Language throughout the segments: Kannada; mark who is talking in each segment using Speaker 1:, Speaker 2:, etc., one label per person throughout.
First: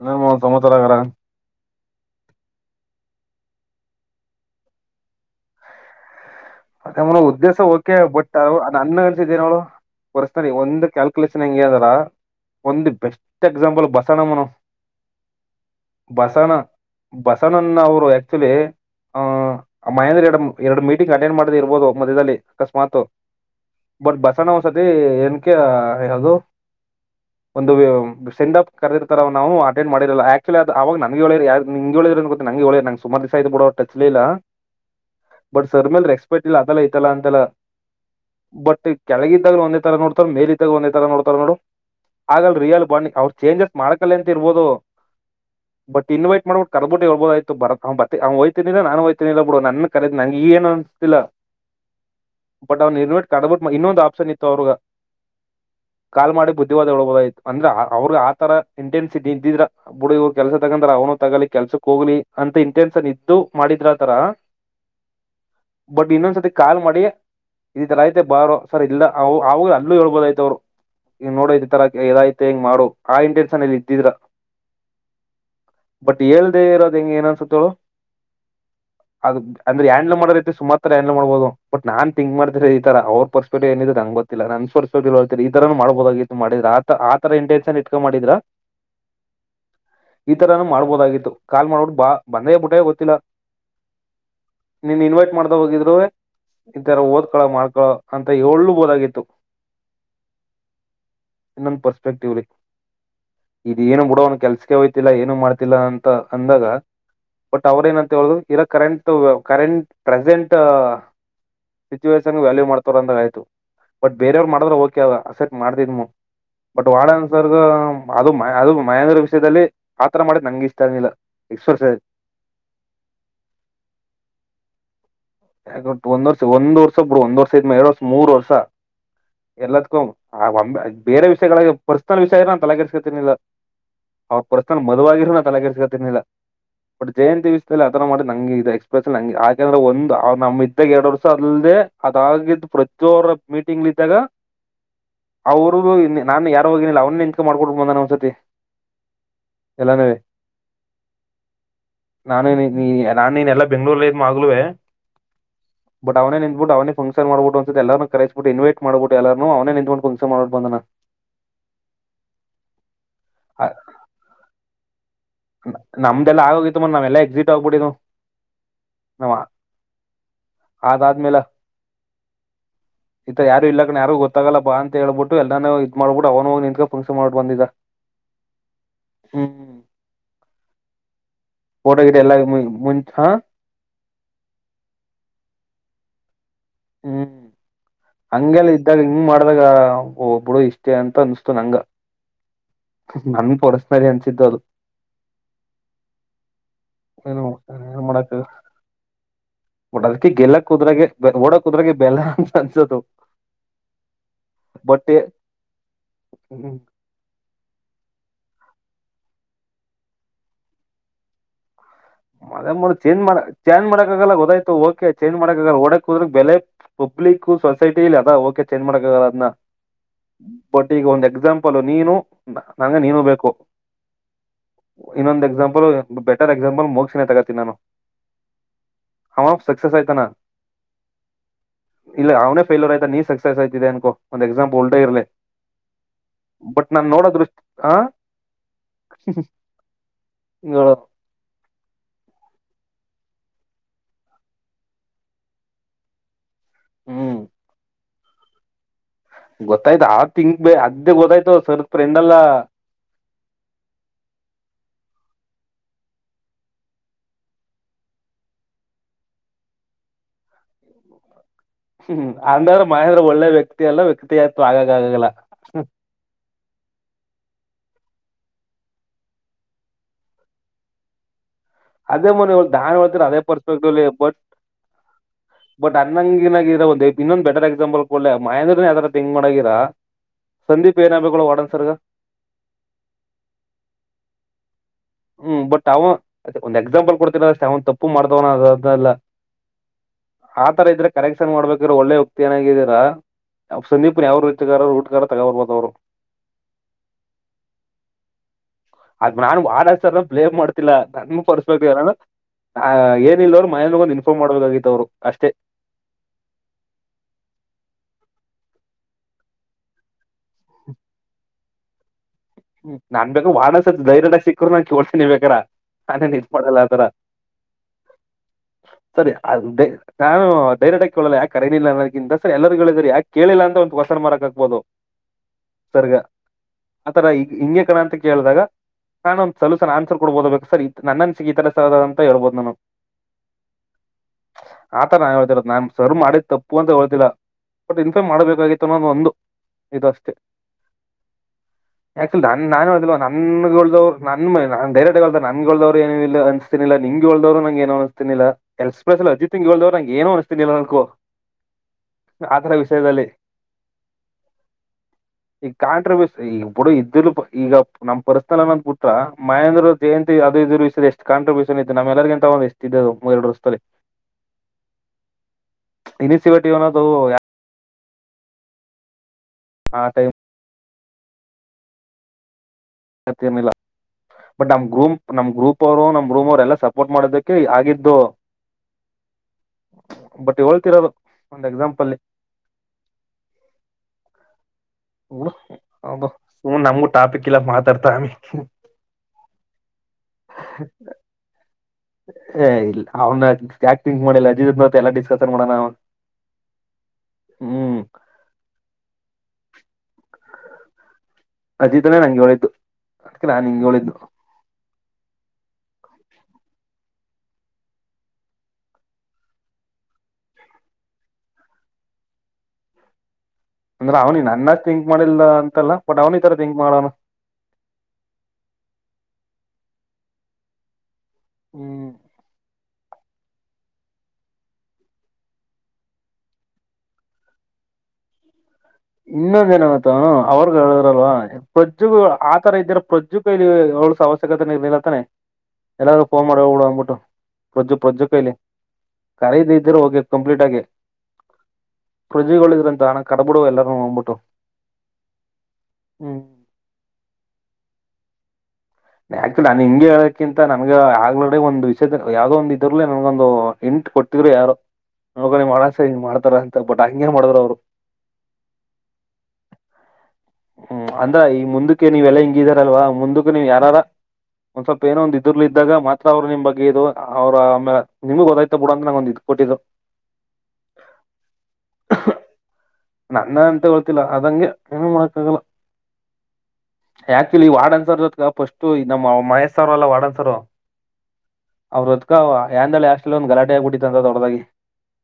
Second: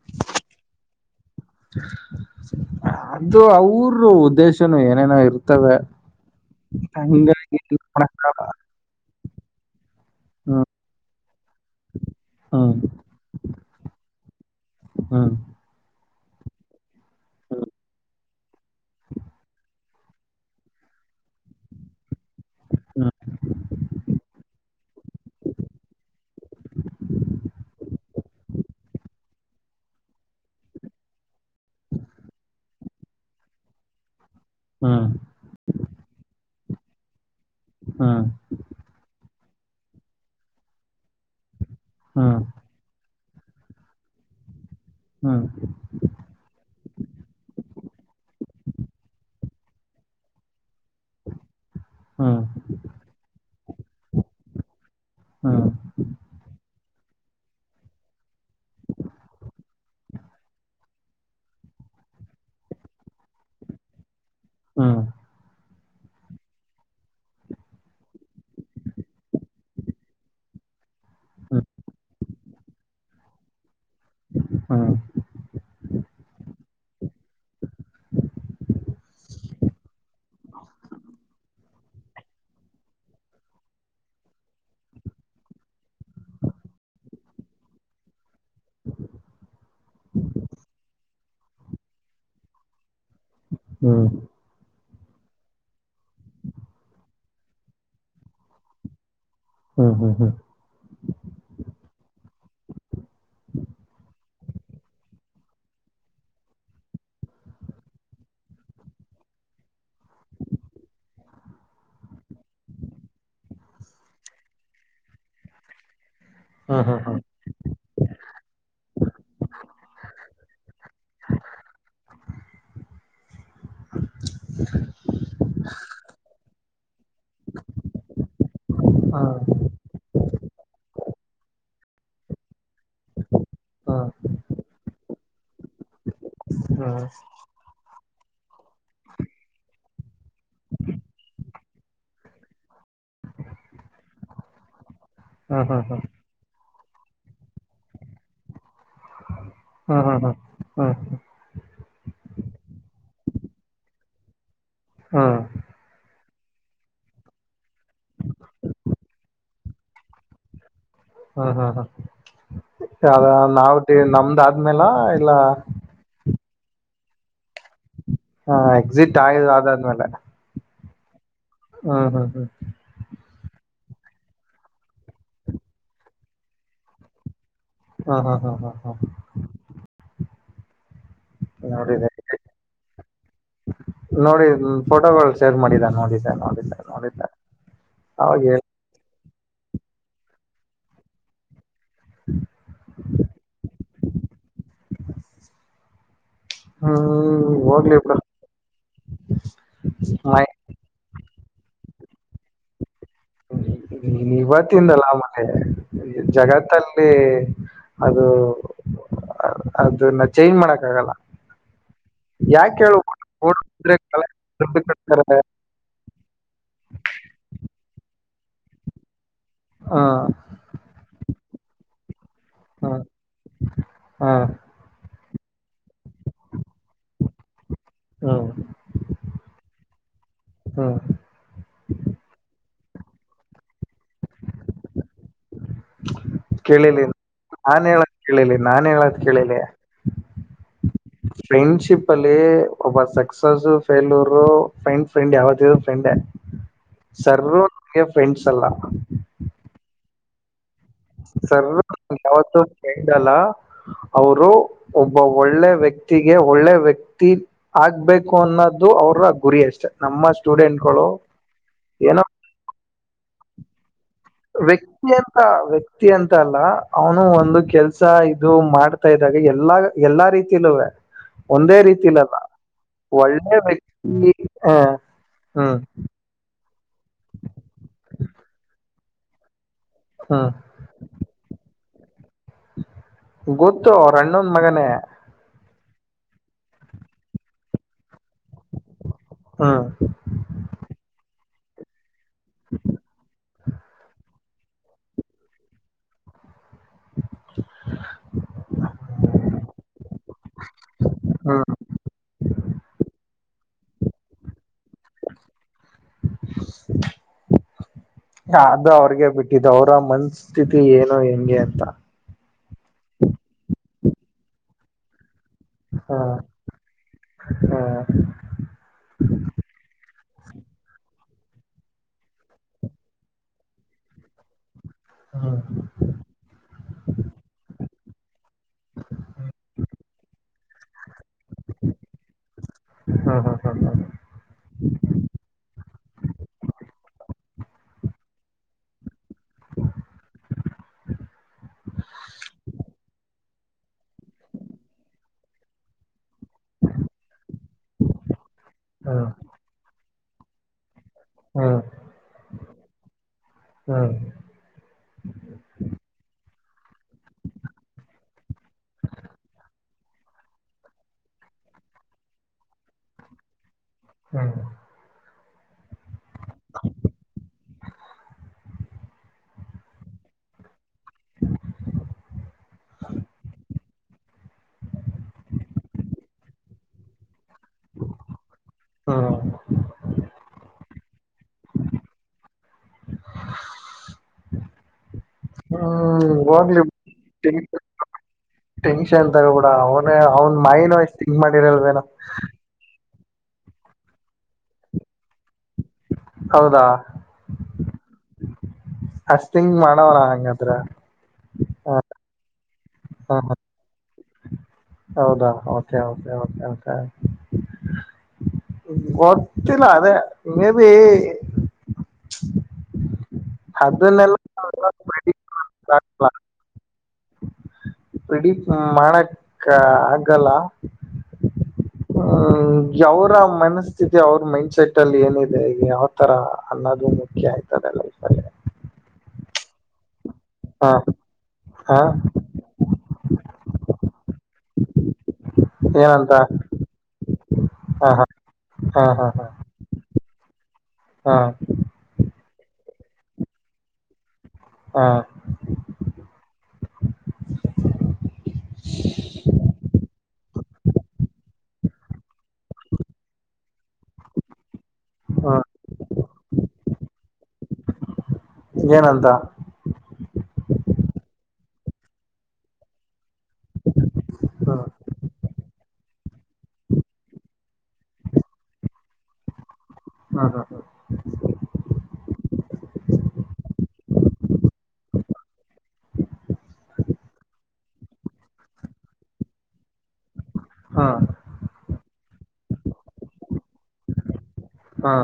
Speaker 1: ಇಲ್ಲ ತೊಂಬತ್ತಾರರ ಆಗ್ರ
Speaker 2: [inaudible] ಅದು ಅವರು ಉದ್ದೇಶನು ಏನೇನೋ ಇರ್ತವೆ.
Speaker 1: ಅಯಮ್ಮನ ಉದ್ದೇಶ
Speaker 2: ಹಂಗಾಗಿ
Speaker 1: ಓಕೆ ಬಟ್ ನನ್ನ ಅಣಸಿದ್ದೇ ಏನ್ ಹೇಳ್ ಬರಕ್ಕಲ್ಲಿ
Speaker 2: ಹ್ಮ್
Speaker 1: ಒಂದು ಕ್ಯಾಲ್ಕುಲೇಷನ್ ಹಂಗೆದಾರ
Speaker 2: ಹ್ಮ್
Speaker 1: ಒಂದು ಬೆಸ್ಟ್ ಟ್ ಎಕ್ಸಾಂಪಲ್ ಬಸಣ ಮೋ
Speaker 2: ಹ್ಮ್
Speaker 1: ಬಸಣ ಬಸವನನ್ ಅವರು ಆಕ್ಚುಲಿ ಆ ಮಹೇಂದ್ರ ಎರಡು ಎರಡು ಮೀಟಿಂಗ್ ಆ ಏನ್ ಮಾಡೇ ಇರ್ಬಹುದು ಮಧ್ಯದಲ್ಲಿ ಅಕಸ್ಮಾತ್ು
Speaker 2: ಹ್ಮ್
Speaker 1: ಬಟ್ ಬಸಣ ಒಂದಸತಿ ಏನ್ಕ ಯದು ಒಂದು ಸೆಂದಪ್ ಕರೆದರ್ತಾರ ನಾ ಅಟೆಂಡ್ ಮಾಡರಿಲ್ಲ ಆಕ್ಚ್ಯುಲ್ಲಿ ಅದು ಅವಾಗ ನಂ ಹೇಳಿಂ ಹ ಹೇಳಿ ನಂಗೆ ಹೇಳರೇ ಸುಮಾರ್ ದಿಸ್ ಆಯ್ತು ಬಿಡ [unintelligible]
Speaker 2: ಹ್ಮ
Speaker 1: ಬಟ್ ಸರ್ ಮೇಲ್ ರೆಸ್ಪೆಕ್ಟ್ ಇಲ್ಲ ಅದೆಲ್ಲ ಐತಲ್ಲ ಅಂತಲ್ಲ
Speaker 2: ಹಾ
Speaker 1: ಬಟ್ ಕೆಳಗಿದ್ದಾಗ ಒಂದ ತರ ನೋಡ್ತಾರ ಮೇಲಿದ್ದಾಗ ಒಂದೇ ತರ ನೋಡ್ತಾರ ನೋಡು
Speaker 2: ಹ್ಮ್ ಹ್ಮ್
Speaker 1: ಹಾಗಲ್ ರಿಯಲ್ ಬನ್ನಿ ಅವ್ರರು ಚೇಂಜಸ್ ಮಾಡ್ಕಲ್ಲ ಅಂತ ಇರ್ಬೋದು
Speaker 2: ಹ್ಮ
Speaker 1: ಬಟ್ ಇನ್ವೈಟ್ ಮಾಡಬಿು ಕರದಬಿಟ್ಟ ಹೇಳ್ಬೋದ ಆಯತ ಬರ ಬ ಅವ್ಯ್ತನಿಲ್ಲ ನುಯ್ತನಿಲ್ಲ ಬಿಡ ನನ್ನ ಕರೆ ನಂಗ ಏನ್ ಇಲ್ಲ
Speaker 2: ಹ್ಮ್
Speaker 1: ಬಟ್ ಅವ್ನ್ ಇಮೇಟ್ ಕಬ ಇನ್ನೊಂದು ಆಪ್ಷನ್ ಇತ್ತು ಅವ್ರಗ
Speaker 2: ಹಾ
Speaker 1: ಕಾಲ್ ಮಾಡಿ ಬುದ್ಧಿವಾದ ಹೇಳ್ಬದ ಆ್ತು ಅಂದ್ರೆ ಅವ್ರಗ್ ಆ ತರ ಇಂಟೆನ್ಸಿಟಿ ಇದ್ದಿದ್ರ ಬುಡಿ ಇವರು ಕೆಲ್ಸ ತಗಂದ್ರ ಅವ್ನು ತಗಲಿ ಕೆಲ್ಸಕ್ ಹೋಗ್ಲಿ ಅಂತ ಇಂಟೆನ್ಸನ್ ಇದ್ದು ಮಾಡಿದ್ರ ಆತರ
Speaker 2: ಹ್ಮ
Speaker 1: ಬಟ್ ಇನ್ನೊಂದ್ ಸತಿ ಕಾಲ್ ಮಾಡಿ ಈ ತರ ಐತೆ ಬಾರು ಸರ್ ಇಲ್ಲ ಅವ ಅಲ್ಲೂ ಹೇಬೋದ ಐತ ಅವರು ನೋಡೋ ಇದ
Speaker 2: ಹ್ಮ್
Speaker 1: ತರ ಎದ್ತ ಹೆಂಗ ಮಾಡು ಆ ಇಂಟೆನ್ನ್ಲ್ಲಿ ಇದ್ದಿದ್ರ
Speaker 2: ಹಾ
Speaker 1: ಬಟ್ ಹೇಳ್ದೇ ಇರೋದು ಹೆಂಗ ಏನ್ ಅನ್ಸುತೆಳು ಅದು ಅಂದ್ರೆ ಹ್ಯಾಂಡ್ಲ್ ಮಾಡೋರ್ೈತೆ ಸುಮಾರ್ ಮಾಡ್ಬೋ ಬ ನಾನ್ ತಿಂಕ್ ಮಾಡ್ತೀ ಈ ತರ ಅವ ಪರ್ಸ್ಪೆಟ ಏಂಗ ಗೊಿತಿಲ್ಲ ನಾನ್ ಪ್ರಾಸ್ಪೆಕ್ಟ್ ಈ ತರ ಮಾಡ್ಬೋ ಮಾಡಿದ್ರ ಆತ ಆತರ ಇಂಟೆನ್ಷನ್ ಇಟ್ಕೊ ಮಾಡಿದ್ರಾ ಈ ತರಾನು ಮಾಡ್ಬೋದಾಗಿತ್ತು ಕಾಲ್ ಮಾಡೋದು ಬಾ ಬಂದೇ ಬಿುಟ್ಟ ಗೊತ್ತಿಲ್ಲ
Speaker 2: ಹ್ಮ್
Speaker 1: ನೀನ್ ಇನ್ವೈಟ್ ಮಾಡಿ ಹೋಗಿದ್ರು ಈ ತರ ಓದ್ಕಳ ಮಾಡ್ಕೊಳ ಅಂತ ಹೇಳಳ್ಬೋದಾಗಿತ್ತು
Speaker 2: ಹ್ಮ್ ಹ್ಮ್ ಹ್ಮ್
Speaker 1: ಇನ್ನೊಂದು ಪರ್ಸ್ಪೆಕ್ಟಿವ್ಲಿ ಇದು ಏನು ಬಿಡು ಒನ್ ಕೆಲ್ಸ ಹೋಯ್ತಿಲ್ಲಾ ಏನು ಮಾಡ್ತಿಲ್ಲಾ ಅಂತ ಅಂದಾಗ ಬಟ್ ಅವ್ರ ಏನಂತ ಹೇಳುದು ಈಲ್ಲ current current present situation value ಮಾಡ್ತಾರ್ರಂದಾಗ ಆ್ತು ಬಟ್ ಬೇರೆಯವ್ ಮಾಡ್ರ ಓಕೆ ಅಸೆಟ್ ಮಾಡಿದ್್ಮ ಬಟ್
Speaker 2: ಹ್ಮ್ ಹ್ಮ್
Speaker 1: ವಾಡ
Speaker 2: ಹ್ಮ್
Speaker 1: ರ್ ಅದು ಮ ಅದು ಮಹಂದರ ವಿಷಯದಲ್ಲಿ ಆಥರ ಮಾಡಿದ್ ನಂಗಗೆ ಇಷ್ಟ ಆಗ್ಲಿಲ್ಲ ಈಸ್ಟ್ ವರ್ಷ ಆಯಿತು ಸರಿ
Speaker 2: [unintelligible]
Speaker 1: ಯಾಕ ಒಂದ್ರ್ ಒಂದ್ ವರ್ಷ ಬಿರು ಒಂದ್ ವರ್ಷ ಐ್ಮ ಎರಡ್ ವರ್ಷ ಮೂರ್ ವರ್ಷ ಎಲ್ಲತ್ಕೊಂಡ ಆ ಬೇರೆಷಯಗಳಾಗಿ ಪರ್ಸನಲ್ ವಿಷಯ ಇದ ನಾನು ತಲೆಕೆಡಿಸಿಕೊಂಡಿತಿರಲಿಲ್ಲ ಅವ ಪರ್ಸನಲ್ ಮದುವಾಗಿರೂ ನಾ ತಲೆ ಕೆೇರ್ಸಕ ತಿನಿಲ್ಲ ಬಟ್ ಜಯಂತಿ ಆಥರ ಮಾಡಿ ನಂಗೆ ಇ ಎಕ್ಸ್ಪ್ರೆಸ್ಂಗೆ ಯಾಕಂದ್ರೆ ಒಂದು ಅವ್ ನಮ ಇದಾಗ ಎರಡು ವರ್ಷ ಅದದೆ ಅದಾಗಿದ್ದು ಪ್ರತಿಯೊರ ಮೀಟಿಂಗ್ ಇದ್ದಾಗ ಅವರು ನಾು ಯಾರು ಹೋಗನಿಲ್ಲ ಅವನ್ನ ಇನ್ಕ ಮಾಡ್ಬಿಟ್ಟು ಬಂದಾನ ಒಂದ್ಸತಿ
Speaker 2: ಹ್ಮ ಹ್ಮ
Speaker 1: ಎಲ್ಲಾನುವೆ
Speaker 2: ಹ್ಮ್ ಹ್ಮ ಹ
Speaker 1: ನಾನು ನಾನ ನೀನ್ ಎಲ್ಲಾ ಬೆಂಗ್ಳೂರ್ ಲ್ಲಿಯೇ ಮಾಗಲುವೆ
Speaker 2: ಹ್ಮ
Speaker 1: ಬಟ್ ಅವನೇ ನಿಂದ್ ಅವನೇ ಫಕ್ಷನ್ ಮಾಡಬಿಟು ಅವನೇ ಒಂದು ಸತಿ ಎಲ್ಲು ಕರೆಸಬಿುಟು ಇನವೈಟ್ ಮಾಡಬಿಟು ಎಲ್ಲಾರನು ಅವನೇ ನಿಂದ ಕೋಂಡ ಫಂಗಷನ್ ಮಾಡಬುಟು ಬಂದಾನ್
Speaker 2: ಹ್ಮ್ ಹ್ಮ್ ಹ್ಮ್ ನಾವ ನಮ್ದ ಆದ್ಮೇಲ ಇಲ್ಲ
Speaker 1: ನಮ್ದೆಲ್ಲ ಆಗೋಗತ್ತು ಮ ನಾವೆಲ್ಲ ಎಕ್ಸಿಟ್ ಆಗಬಿಡಿದವು
Speaker 2: ಹಾ ಎಕ್ಸಿಟ್ ಆಗ ಅದಾದ್ಮೇಲೆ
Speaker 1: ಅದ್ ಆದ್ಮೇಲೆ
Speaker 2: ಹ್ಮ್ ಹ್ಮ್ ಹ್ಮ್
Speaker 1: ಹ [unintelligible] ಇ ಯಾರು ಇಲ್ಲಕಣ ಯಾರು ಗೊತ್ತಾಗಲ್ಲ ಬಾ ಅಂತ ಹೇಳಳ್ಬಟ್ಟ ಎಲ್ಲಾನೂ ಇದ್ ಮಾಡ್ಬಿಟ್ಟ ಅವನು ನಿಂತ್ ಹೋಗ್ಬಿಟ್ಟು ಫಂಗಷನ್ ಮಾಡಿ ಬಂದಿದ್ದ
Speaker 2: ಹಾ ಹಾ ಹಾ ಹಾ ಹಾ
Speaker 1: ಹ್ಮ್ ಫೋಟೋ
Speaker 2: ನೋಡಿದೆ
Speaker 1: ಗಿಟೊ ಎಲ್ಲ ಮುಂ ಹಾ
Speaker 2: ನೋಡಿ ಫೋಟೋಗಳು ಶೇರ್ ಮಾಡಿದ ನೋಡಿ ಸರ್ ನೋಡಿ ಸರ್
Speaker 1: ಹ್ಮ್ ಹಂಗೆಲ್ಲಾ ಇದಾಗ ಹಿಂಗ್ ಮಾಡ್ದಾಗ ಒಬ್ಬಡು ಇಷ್ಟೇ ಅಂತ ಅನ್ಸ್ತು ನಂಗ ನನ್ ಪೊಡಸ್ನಾರಿ ಅನ್ಸಿದ್ದ ಅದು ಏನ್
Speaker 2: ಹ್ಮ್ ಹೋಗ್ಲಿ ಬಿಡು
Speaker 1: ಮಾಡಕ್ [unintelligible] ಓಡಲ್ಕಿ
Speaker 2: ಮೈ
Speaker 1: ಗೆಲ್ಲ ಕುದುರೇಗ ಓಡ ಕುದುರಗೆ ಬೆಲೇ ಅಂತ ಅನ್ಸತು
Speaker 2: ನೀನ್ ಇವತ್ತಿಂದಲ್ಲಾ ಆ ಮನೆ
Speaker 1: ಹ್ಮ್
Speaker 2: ಜಗತ್ತಲ್ಲಿ ಅಲ್ಲಿ ಅದು ಅದನ್ನ ಚೇಂಜ್ ಮಾಡಕ್ ಆಗಲ್ಲ
Speaker 1: ಮದೆ
Speaker 2: ಯಾಕೆ
Speaker 1: ಮ
Speaker 2: ಹೇಳು
Speaker 1: ಚೇಂಜ್ ಮಾಡ ಚೇಂಜ್
Speaker 2: ನೋಡಿದ್ರೆ
Speaker 1: ಮಾಡಕಾಗಲ್ಲ ಗೊತ್ತಾಯ್ತು
Speaker 2: ದುಡ್ಡು
Speaker 1: ಓಕೆ ಚೇಂಜ್
Speaker 2: ಕಟ್ತಾರೆ
Speaker 1: ಮಾಡಕ್ ಓಡಕ್ ಹದ್ರ ಬೆಲೆ ಪಬ್ಲಿಕ್ ಸೊಸೈಟಿ ಇ ಅದ ಓಕೆ ಚೇಂಜ್ ಮಾಡಕಾಗದದನ್ನ
Speaker 2: ಹ
Speaker 1: ಬಟ್ ಈಗ ಒಂದ ಎಕ್ಸಾಂಪಲ್ ನೀನು
Speaker 2: ಹ
Speaker 1: ನಂಗೆ ನೀನು ಬೇಕು
Speaker 2: ಹ
Speaker 1: ಇನ್ನೊಂದ್ ಎಕ್ಸಾಂಪಲ್ ಬೆಟರ್ ಎಕ್ಸಾಂಪಲ್ ಮೋಕ್ಸಿನೇ ತಗೋತಿ ನಾನು
Speaker 2: ಹಾ
Speaker 1: ಹಾ ಸಕ್ಸಸ್ ಆಯತಾನ
Speaker 2: ಹ್ಮ್
Speaker 1: ಇಲ್ಲ ಅವ್ನ ಫೈಲರ್ ಆಯತಾ ನೀ ಸಕ್ಸಸ್ಯಐತಿದೆ ಅನ್ಕ ಒಂದ ಎಕ್ಸಂಪ್ ಉಲ್ಡ ಇಲಿ [unintelligible]
Speaker 2: ಕೇಳಲಿ ನಾನ್ ಹೇಳದ ಕೇಳಲಿ ನಾನ ಹೇಳದ ಕೇಳಿಲ್ಲಿ
Speaker 1: ಹೇಳು
Speaker 2: ಫ್ರೆಂಡ್ಶಿಪ್ ಅಲ್ಲಿ ಒಬ್ಬ ಸಕ್ಸಸ್ ಫೇಲ್ಯೂರ್ ಫ್ರೆಂಡ್ ಫ್ರೆಂಡ್ ಯಾವ್ದರು ಫ್ರೆಂಡೆ
Speaker 1: ಹ್ಮ್
Speaker 2: ಸರ್ರು ನಗೆ ಫ್ರೆಂಡ್ಸ್ ಅಲ್ಲ
Speaker 1: ಗೊತ್ತಾಯ್ತ ಆ ತಿಂಗ್ ಅದ್ದೇ ಗೊತ್ತಾಯ್ತು
Speaker 2: ಸರ್
Speaker 1: ಸರ್ದ ಫ್ರೆಂಡ್ ಅಲ್ಲಾ
Speaker 2: ಯಾವತ್ತೂ ಫ್ರೆಂಡ್ ಅಲ್ಲ ಅವರು ಒಬ್ಬ ಒಳ್ಳೆ ವ್ಯಕ್ತಿಗೆ ಒಳ್ಳೆ ವ್ಯಕ್ತಿ ಆಗ್ಬೇಕು ಅನ್ನೋದು ಅವ್ರ ಗುರಿ ಅಷ್ಟೇ ನಮ್ಮ ಸ್ಟೂಡೆಂಟ್ಗಳು ಏನೋ
Speaker 1: ಹ್ಮ್ ಅಂದ್ರ ಮಹೇಂದ್ರ ಒಳ್ಳೆ ವ್ಯಕ್ತಿ ಎಲ್ಲ ವ್ಯಕ್ತಿಯತು ಆಗಕ
Speaker 2: ವ್ಯಕ್ತಿ
Speaker 1: ಆಗಲ್ಲ
Speaker 2: ಅಂತ ವ್ಯಕ್ತಿ ಅಂತಲ್ಲ ಅವನು ಒಂದು ಕೆಲ್ಸ ಇದು ಮಾಡ್ತಾ ಇದ್ದಾಗ ಎಲ್ಲಾ ಎಲ್ಲಾ ರೀತಲ್ಲ ಒಂದೇ ರೀತಿ
Speaker 1: ಅದೇ ಮನ ಅವ ದಾ ಹಳ್ತ ಅದೇ ಪರ್ಸ್ಪೆಕ್ಟ್ ಲೇ
Speaker 2: ವ್ಯಕ್ತಿ
Speaker 1: ಬಟ್
Speaker 2: ಹ ಹ್ಮ್
Speaker 1: ಬಟ್ ಅನ್ನಂಗಿನಾಗರ ಒಂದ ಇನ್ನೊಂದು ಬೆಟರ್ ಎಕ್ಸಾಂಪಲ್ ಕೊಡ್ಲ ಮಹೇಂದ್ರನ ಯಾವರ ತಿಂಗ್ ಮಾಡಗಿರ
Speaker 2: ಹಾ
Speaker 1: ಸಂದೀಪ್ ಏನ ಆಖಬೇಕು ಒಡನ ಸರ್ ಗ
Speaker 2: ಗೊತ್ತು ಅವರ ಅಣ್ಣೊಂದ ಮಗನೆ
Speaker 1: ಹ್ಮ್ ಬಟ್ ಅವ್ ಒಂದು ಎಕ್ಸಾಂಪಲ್ ಕೊಡ್ತನೆ ಅಷ್ಟೇ ಅವನ್ ತಪ್ಪು ಮಾಡ್ದವ್ ಅದದಲ್ಲ.
Speaker 2: ಹಾ
Speaker 1: ಆತರ ಇದ್ರೆ ಕರೆಕ್ಷನ್ ಮಾಡ್ಬೇಕ್ರೆ ಒಳ್ಳೆ ವ್ಯಕ್ತಿ ಏನಾಗಿದೀರಾ ಸಂದೀಪ್ನ ಯಾವ್ ಕಾರ ಊಟ್ಗಾರ ತಗೊ ಬರಬೇಕ್ ಅವರು
Speaker 2: ಹ
Speaker 1: ಅದ್ ನಾನ್ ವಾರದಾ ಸರ್ ನಾ ಬ್ಲೇಮ್ ಮಾಡ್ತಿಲ್ಲ ನನ್
Speaker 2: ಹ್ಮ್
Speaker 1: ಪರ್ಸ್ಬೇಕು ಏನಲ್ವಾ ಚಿನ್ನಿ ಹೋಗ್ ಮನೇಲಿ ಒಂದು ಇನ್ಫಾರ್ಮ್ ಮಾಡ್ ಬಹುದಿತ್ತ್ ಅಷ್ಟೇ.
Speaker 2: ಅದು ಅವ್ರಿಗೆ ಬಿಟ್ಟಿದ್ದ್ ಅವ್ರ ಮನ್ಸ್ ಸ್ಥಿತಿ ಏನೋ ಹೆಂಗೆ ಅಂತ.
Speaker 1: ಹ್ಮ್ ನಾನ್ ಬೇಕು ವಾರ್ಡನ್ ಸರ್ ಡೈರೆಕ್ಟ್ ಆಗಿ ಸಿಕ್ಕರು ನಾನ್ ಕೇಳ್ತೀನಿ ಬೇಕಾರೆ. ನನ್ನೇನ್
Speaker 2: ಹ್ಮ್
Speaker 1: ಇದ್ ಮಾಡಲ್ಲ ಆತರ
Speaker 2: ಹ್ಮ್
Speaker 1: ಸರಿ ಅದ್ ಬೇಕ್ ನಾನು ಡೈರೆಕ್ಟ್ ಆಗಿ ಕೇಳಲ್ಲ ಯಾಕೆ ಕರೇನಿಲ್ಲ ಅನ್ನನಗಿಂತ ಸರ್ ಎಲ್ಲರೂ ಕ ಹೇಳಿದ್ರೆ ಯಾಕ್ ಕೇಳಿಲ್ಲ ಅಂತ ಒಂದ್ ಕೋಷನ್ ಮರಕ್ ಆಕ್ಬಹುದು.
Speaker 2: ಹಾ
Speaker 1: ಸರ ಈ ಹಿಂಗೆ ಕಣ ಅಂತ ಕೇಳಿದಾಗ ನಾನುಂದಂದು ಸಲ್ಯೂಷನ್ ಆನ್ಸರ್ ಕೊಡ್ಬೋದು ಬ ಸರ್ ನನ್ನ ಅನಿಸಿಕೆ ಈ ತರ ಸದ ಸರ್ ಅಂತ ಹೇಳ್ಬೋದು ನಾನು.
Speaker 2: ಹ್ಮ್ ಹ್ಮ್ ಹ್ಮ್ ಹ್ಮ್
Speaker 1: ಆತರ ನಾನ್ ಹೇಳ್ತಿರ್ ನಾನ್ ಸರ್ ಮಾಡಿದ್ ತಪ್ಪು ಅಂತ ಹೇಳ್ತಿಲ್ಲಾ. ಬಟ್ ಇನ್ಫಾರಮ್ ಮಾಡ್ಬೇಕಾಗಿತ್ತು ಅನ್ನೋದು ಒಂದು ಇದು ಅಷ್ಟೇ. ಯಾಕಂದ್ರೆ ನಾನು ಓದ್ದಿಲ್ವಾ ನಾನ್ ಹ್ ನನ್ಗದವ್ ನನ್ ಮ ನ ಧೈರ್ಯದ ನನ್ಗಗಳೋದ್ರು ಏನ ಇ ಅನ್ಸ್ತೀನಿಲ್ಲ ನಿಂಗಗೆೋ್ದವ್ರು ನಂ ಏನು ಅಿಸಸ್ತನಿಲ್ಲ [unintelligible] ಎಲ್ಸ್ಪ ಅಜಿತ್ ಹಂಗ ಹೇಳದವ ನಂ ಏನು ಅಸ್ತಿನಿಲ್ಲಾಲ್
Speaker 2: ಹ್ಮ್
Speaker 1: ಆತರ ವಿಷಯದಲ್ಲಿ
Speaker 2: ಹ್ಮ್
Speaker 1: ಈ ಕಾಂಟ್ರಾವರ್ಸಿ ಈಗ ಬುಡ ಇದ್ದಲು ಈಗ ನಮ್ ಪರ್ಸನಲ್ ಅನ್ನೊಂದ್ ಪುಟ್ ಮಹೇಂದ್ರ್ ಜಯಂತಿ ಅದು ಇದ್ರ ಎಷ್ಟ ಕಾಂಟ್ರಾವರ್ಸಿ ಅತ್ ನಮ್ಮಲ್ಲಗಂತೂ ಒ ಎಷ್ಟ ಇದು ಮೂರ ವರ್ಷದಲ್ಲಿ.
Speaker 2: ಹ್ಮ್
Speaker 1: ಇನಿಷಿಯಿವೇಟಿವ್ ಅನೋದು ಹಾಂ ಏನ್ ಇಲ್ಲ ಬಟ್ ನಮ್ ಗ್ರೂಮಪ್ ನಮ್ ಗ್ರೂಪ್ ಅವರು ನಮ್ ರೂಮ್ ಅವರು ಎಲ್ಲಾ ಸಪೋರ್ಟ್ ಮಾಡೋದಕ್ಕೆ ಕೇ ಆಗಿದ್ದು
Speaker 2: ಹ್ಮ್
Speaker 1: ಬಟ್ ಹೇಳ್ತಿರೋದು ಒಂದು ಎಕ್ಸಾಂಪಲ್ಲಿ ಹೌದು
Speaker 2: ಹ್ಮ್
Speaker 1: ಸುಮ್
Speaker 2: ಹೋಗ್ಲಿ
Speaker 1: ನಮ್ಗೂ ಟಾಪಿಕ್ ಇಲ್ಲ ಮಾತಾಡ್ತಾಮಿ
Speaker 2: [unintelligible] ಟೆನ್ಷನ್ ಅ ತಗೊ ಬೇಡ ಅವನ ಅವ್ನ ಮೈಂಡ್ ಎಷ್ಟ್ ತಿಂಕ್ ಮಾಡಿರಲ್ವೇನೊ.
Speaker 1: ಏ ಇಲ್ಲ ಅವ್ನ ಯಾಕ್ ತಿಂಕ್ ಮಾಡಿಲ್ಲ ಅಜಿತ್ ಎಲ್ಲಾ ಡಿಸ್ಕಾಸ್
Speaker 2: ಹೌದಾ
Speaker 1: ಹ್ಮ್
Speaker 2: ಅಷ್ಟ್ ತಿಂಕ್ ಮಾಡವ್ರ ಹಂಗದ್ರೆ.
Speaker 1: ಅಜಿತನೇ ನಂಗೆ ಹೇಳಿದ್ದು
Speaker 2: ಹ
Speaker 1: ಅದಕ್ಕೆ
Speaker 2: ಹ.
Speaker 1: ನಾನ್ ನಿನಗೆ ಹೇಳಿದ್ದು.
Speaker 2: ಹೌದಾ ಓಕೆ ಓಕೆ ಓಕೆ ಓಕೆ ಗೊತ್ತಿಲ್ಲ ಅದೇ ಮೇ ಬಿ
Speaker 1: ಅಂದ್ರೆ
Speaker 2: ಅದನ್ನೆಲ್ಲ
Speaker 1: ಅವನಿ ನನ್ನಾಷ್ಟ್ ತಿಂಕ್ ಮಾಡಿಲ್ಲ ಅಂತಲ್ಲ ಬಟ್ ಅವನೂ ಈತರ ತಿಂಕ್ ಮಾಡೋಣ.
Speaker 2: ಪ್ರಡೀಪ್ ಮಾಡಕ್ಕ ಆಗಲ್ಲ.
Speaker 1: ಹ್ಮ್
Speaker 2: ಹಾ ಯ ಅವರ ಮನಸ್ಥಿತಿ ಅವರ ಮೈಂಡ್ಸೆಟ್ ಅಲ್ಲಿ ಏನಿದೆ ಈ ಯಾವ ತರ ಅನ್ನೋದು ಮುಖ್ಯ ಆಗಿತ್ತು. ಅಲ್ಲ
Speaker 1: ಇನ್ನೊಂದ್ ಏನಾಗುತ್ತ ಅವ್ರಗ
Speaker 2: ಹ
Speaker 1: ಹೇಳಿದ್ರಲ್ವಾ.
Speaker 2: ಹ
Speaker 1: ಪ್ರಜ್ಜಗ್ ಆತರ ಇತರ ಪ್ರಜ್ಜಗೈಲ್ಲಿ ಹೋಳ್ಸ ಅವಶ್ಯಕತೆ ಇರ್ಲಿಲ್ಲತಾನೆ. ಎಲ್ಲಾದೂ
Speaker 2: ಏನಂತ
Speaker 1: ಪೋನ್ ಮಾಡು ಹೋಗಳು ಅನ್ನಬಿಟ್ಟು ಪೊಜು
Speaker 2: ಹ ಹ
Speaker 1: ಪೊಜ ಕೈಲಿ
Speaker 2: ಹ ಹ
Speaker 1: ಖಾಲೀದ ಇದ್ದೀರು ಓಕೆ ಕಂಪ್ಲೀಟ್ ಆಗಿ.
Speaker 2: ಹ
Speaker 1: [unintelligible] ಅಂತ ಅಣ್ಣ ಕರದ್ ಬಿಡು ಎಲ್ಲರನೂ ಬಂದ್ಬಿಟ್ಟು.
Speaker 2: ಹ್ಮಾ
Speaker 1: ಹ್ಮ್ ಆಕ್ಚುಲಿ ನಾನ್ ಹಿಂಗೆ ಹೇಳೋಕಿಂತ ನನ್ಗ ಆಲ್ರೆಡಿ ಒಂದು ಯಾವ್ದೋ ಒಂದು ಇದ್ರಲಿ ನನ್ಗೊಂದು ಹಿಂಟ್ ಕೊಟ್ಟಿದ್ರು ಯಾರೊ.
Speaker 2: ಹ ಹ
Speaker 1: [unintelligible] ಹಿಂಗ ಮಾಡ್ತಾರ ಅಂತ ಬಟ್ ಹಂಗೇನ್ ಮಾಡದ್ರವರು.
Speaker 2: ಏನಂತ.
Speaker 1: ಹ್ಮ್ ಅಂದ್ರ ಈ ಮುಂದಕ್ಕೆ ನೀವೆಲ್ಲಾ ಹಿಂಗಿದಿರಲ್ವಾ ಮುಂದಕ್ಕೆ ನೀವ್ ಯಾರರ
Speaker 2: ಹ್ಮ್
Speaker 1: ಒಂದ್ ಸ್ವಲ್ಪ ಏನೋ ಒಂದ ಇದರ್ಲ ಇದ್ದಾಗ ಮಾತ್ರ ಅವರು ನಿಮ್ ಬಗ್ಗೆ ಇದು ಅವ್ರ ಆ ನಿಮಗೆ ಗೊದಾಯ್ತ ಬಿಡು ಅಂತ ನಂಗ ಒಂದು ಇದ ಕೊಟ್ಟಿದ್ದರು.
Speaker 2: ಹಾ ಹಾ ಹಾ
Speaker 1: ಅಹ್ ನನ್ನ ಅಂತ ಗೊತ್ತಿಲ್ಲ ಅದಂಗೆ ಏನು ಮಾಡ ಆಗಲ್ಲ. ಯಾಕ್ಚುಲಿ ವಾಡನ್ಸರ್ ಜೊತ್ ಫಸ್ಟ್ ನಮ್ಮ ಮಹೇಶ್ಸವರ್ ಅಲ್ವಾ ವಡನ್ಸರು.
Speaker 2: ಹಾ
Speaker 1: ಅವ್ರೊದಕ್ ಯಾಂದಾಳ ಹಾಷ್ಟಲಲಿ ಒಂದ ಗಲಾಟೆ ಆಗ್ಬಿಟ್ಟಿತಂತೆ ದೊಡ್ಡದಾಗಿ.
Speaker 2: ಹಾ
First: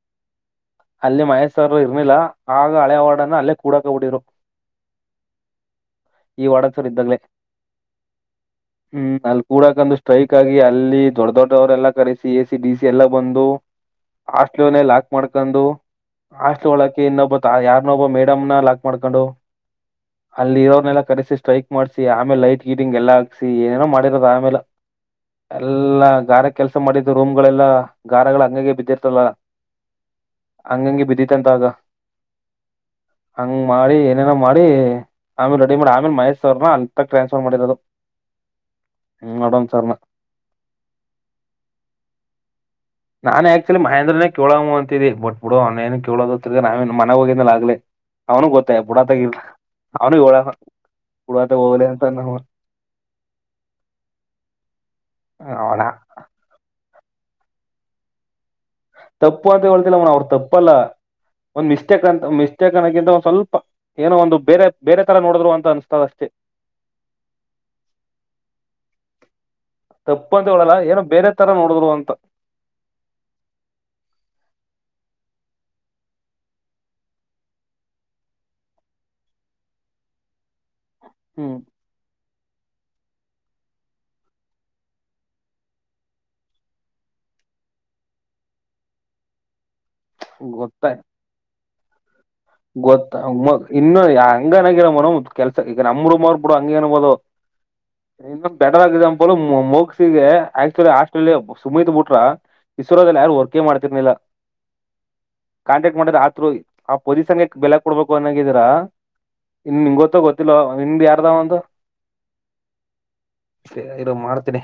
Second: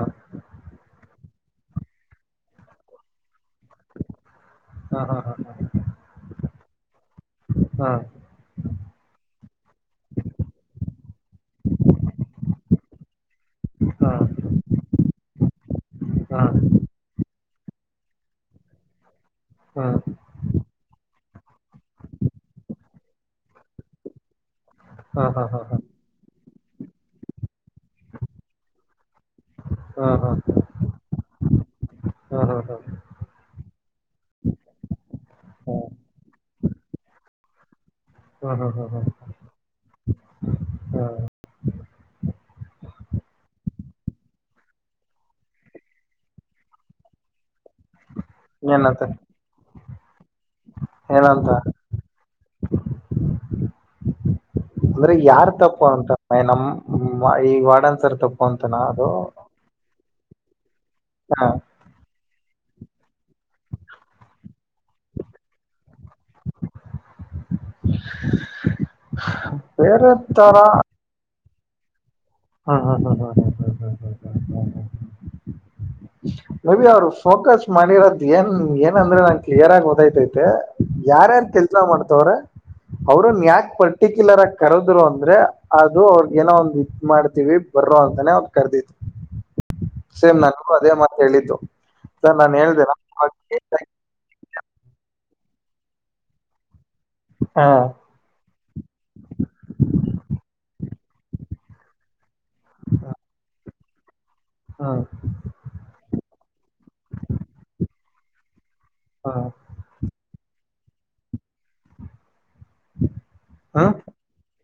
Speaker 1: ಅಲ್ಲಿ ಮಹೇಶ್ಸರ್ ಇರ್ಲಿಲ್ಲ ಆಗ ಹಳೆವಾರ್ಡನ್ ನ ಅಲ್ಲೇ ಕೂಡಕ ಬಿಟ್ಟಿದ್ರು.
Speaker 2: ಹಾ ಹಾ ಹಾ ಹಾ
Speaker 1: ಈ ವಾರ್ಡನ್ಸರ್ ಇದ್ದಾಗಲೇ.
Speaker 2: ಹಾ
Speaker 1: [inaudible] ಹ್ಮ್ ಅಲ್ಲಿ ಕೂಡಕಂದು ಸ್ಟ್ರೈಕ್ ಆಗಿ ಅಲ್ಲಿ ದೊಡ್ ದೊಡ್ಡವರೆಲ್ಲಾ ಕರೆಸಿ ಎ ಸಿ ಡಿ ಸಿ ಎಲ್ಲಾ ಬಂದು.
Speaker 2: ಹಾ
Speaker 1: ಹಾಸ್ಟ್ಲನೆ ಲಾಕ್ ಮಾಡ್ಕೊಂಡು ಹಾಸ್ಟ್ಲ ಒಳ ಇನ್ನೊಬ್ಬತ ಯಾರ್ನ ಒಬ್ಬ ಮೇಡಮ್ ನ ಲಾಕ್ ಮಾಡ್ಕೊಂಡು.
Speaker 2: ಹ್ಮ
Speaker 1: ಅಲ್ಲಿ ಇರೋರ್ನೆೆಲ್ಲ ಕರೆಸಿ ಸ್ಟ್ರೈಕ್ ಮಾಡ್ಸಿ ಆಮೇಲೆ ಲೈಟ್ ಗೀಟಿಂಗ್ ಎಲ್ಲ ಹಾಕ್ಸಿ ಏನೇನೋ ಮಾಡಿರೋದ ಆಮೇಲೆ.
Speaker 2: ಹ್ಮ್ ಹ್ಮ್ ಹ್ಮ್
Speaker 1: ಎಲ್ಲಾ ಗಾರೆ ಕೆಲ್ಸ ಮಾಡಿದು ರೂಮ್ ಗಳೆಲ್ಲಾ ಗಾರೆಗಳ್ ಹಂಗಗೆ ಬಿದ್ದಿರ್ತಲ್ಲ.
Speaker 2: ಹಾ ಹಾ
Speaker 1: ಹಂಗಂಗೆ ಬಿದ್ದಿತ್ತಂತೆ ಆಗ.
Speaker 2: ಹ್ಮ್ ಹ್ಮ್
Speaker 1: ಹಂಗ್ ಮಾಡಿ ಏನೇನ ಮಾಡಿ ಆಮೇಲೆ ರೆಡಿ ಮಾಡಿ
Speaker 2: ಹ್ಮ್
Speaker 1: ಆಮೇಲೆ ಮಹೇಶ್ ಸರ್ ನ ಅತ್ತ ಟ್ರಾನ್ಸ್ಫರ್ ಮಾಡಿರೋದು.
Speaker 2: ಹ್ಮ ಹ್ಮ ಹ್ಮ
Speaker 1: ಹ್ಮ್ ನೋಡನ್ ಸರ್
Speaker 2: ಹ್ಮ ಹಾ
Speaker 1: ನಾನನ್ ಆಕ್ಚುಲಿ ಮಹೇಂದ್ರನೇ ಕೇಳೋಮು ಅಂತಿದಿನಿ ಬಟ್ ಬಿಡು ಅವ್ನೇನು ಕೇಳೋದ ತಿರಗ ನಾವೆನ್ ಮನೆ ಹೋಗಿದ್ನಲ ಆಗ್ಲೆ. ಅವನು ಗೊತ್ತ
Speaker 2: ಏನಂತ
Speaker 1: ಬುಡಾತಾಗೆ [unintelligible]
Speaker 2: ಏನಂತ
Speaker 1: ಬುಡಾತಾಗ ಹೋಗಲಿ ಅಂತನ
Speaker 2: ಅಂದ್ರೆ ಯಾರ್
Speaker 1: ಅವನ
Speaker 2: ತಪ್ಪು ಅಂತ ನಮ ಈ ವಾಡನ್ಸರ್ ತಪ್ಪು ಅಂತಾನ ಅದು.
Speaker 1: ತಪ್ಪು ಅಂತ ಹೇಳ್ತಿಲ್ಲ ಅವ ಅವ್ರು ತಪ್ಪಲ್ಲ.
Speaker 2: ಹಾ
Speaker 1: ಮಿಸ್ಟೇಕ್ ಅಂತ ಮಿಸ್ಟೇಕ್ ಅನ್ನೊಕ್ಕಿಂತ ಒಂದು ಸ್ವಲ್ಪ ಏನೋ ಒಂದು ಬೇರೆ ಬೇರೆ ತರ ನೋಡುದ್ರು ಅಂತ ಅನ್ಸತದ ಅಷ್ಟೇ. [inaudible]
Speaker 2: ಸ್ ಹಾ ಬೇರೆ
Speaker 1: ತಪ್ಪು ಅಂತ
Speaker 2: ತರಾ.
Speaker 1: ಹೇಳಲ್ಲ ಏನೋ ಬೇರೆ ತರ ನೋಡಿದ್ರು ಅಂತ.
Speaker 2: ಹಾ ಹಾ ಹಾ ಹ ಹ ಹ ಹ
Speaker 1: [inaudible]
Speaker 2: ಮೇ ಬಿ ಅವ್ರು ಫೋಕಸ್ ಮಾಡಿರೋದ ಏನ್ ಏನಂದ್ರೆ ನಾನ್ ಕ್ಲಿಯರ್ ಆಗಿ ಓದೈತೈತೆ ಯಾರ್ಯಾರ್
Speaker 1: ಹ್ಮ್
Speaker 2: ಕೆಲ್ಸ ಮಾಡ್ತವ್ರೇ ಅವ್ರನ್ನ ಯಾಕೆ ಪರ್ಟಿಕ್ಯುಲರ್ ಆಗಿ ಕರದ್ರು ಅಂದ್ರೆ ಅದು ಅವ್ರ ಏನೋ ಒಂದ್ ಇ ಮಾಡ್ ಬರ ಅಂತಾನೆ ಅವ ಕರೆದಿತ್ತು ಸೇಮ್ ನಂಗೂ ಅದೇ
Speaker 1: ಗೊತ್ತಾಯ್
Speaker 2: ಮಾತ್ ಹೇಳಿದ್ದು ಸರ್ ನಾನ್ ಹೇಳ್ದೆ
Speaker 1: ಗೊತ್ತ ಇನ್ನೂ ಹಂಗನಾಗಿರ ಮನ ಕೆಲ್ಸ ಈಗ ನಮರು ಮರ್ ಬಿಡು ಹಂಗ ಅನ್ಬಹದು
Speaker 2: ಹಾ
Speaker 1: ಇನ್ನೊಂದು ಬೆಟರ್ ಎಕ್ಸಾಂಪಲ್ ಮೋಕ್ಸಿಗೆ ಆಕ್ಚುಲಿ ಆಸ್ಟ್ರೇಲಿಯಾ ಸುಮಿತ್ ಬಿಟ್ರೆ ಇಸ್ರೋದಲ್ಲಿ ಯಾರು ವರ್ಕ ಮಾಡ್ತಿರ್ಲಿಲ್ಲ
Speaker 2: ಹಾ
Speaker 1: ಕಾಟಾಕ್ಟ್ ಮಾಡಿದ್ರ ಆತ್ರ ಪೊಲೀಸನ್ ಬೆಲೆ ಕೊಡ್ಬೇಕು ಅನ್ನಾಗಿದೀರಾ
Speaker 2: ಹಾ
Speaker 1: ಇನ್ ನಿಮ್ ಗೊತ್ತ ಗೊತ್ತಿಲ್ಲವ ನಿಮ್ ಯಾರ್ದಾವ ಒಂದು ಸರಿ
Speaker 2: ಹ್ಮ್
Speaker 1: ಇರೋ ಮಾಡ್ತೀನಿ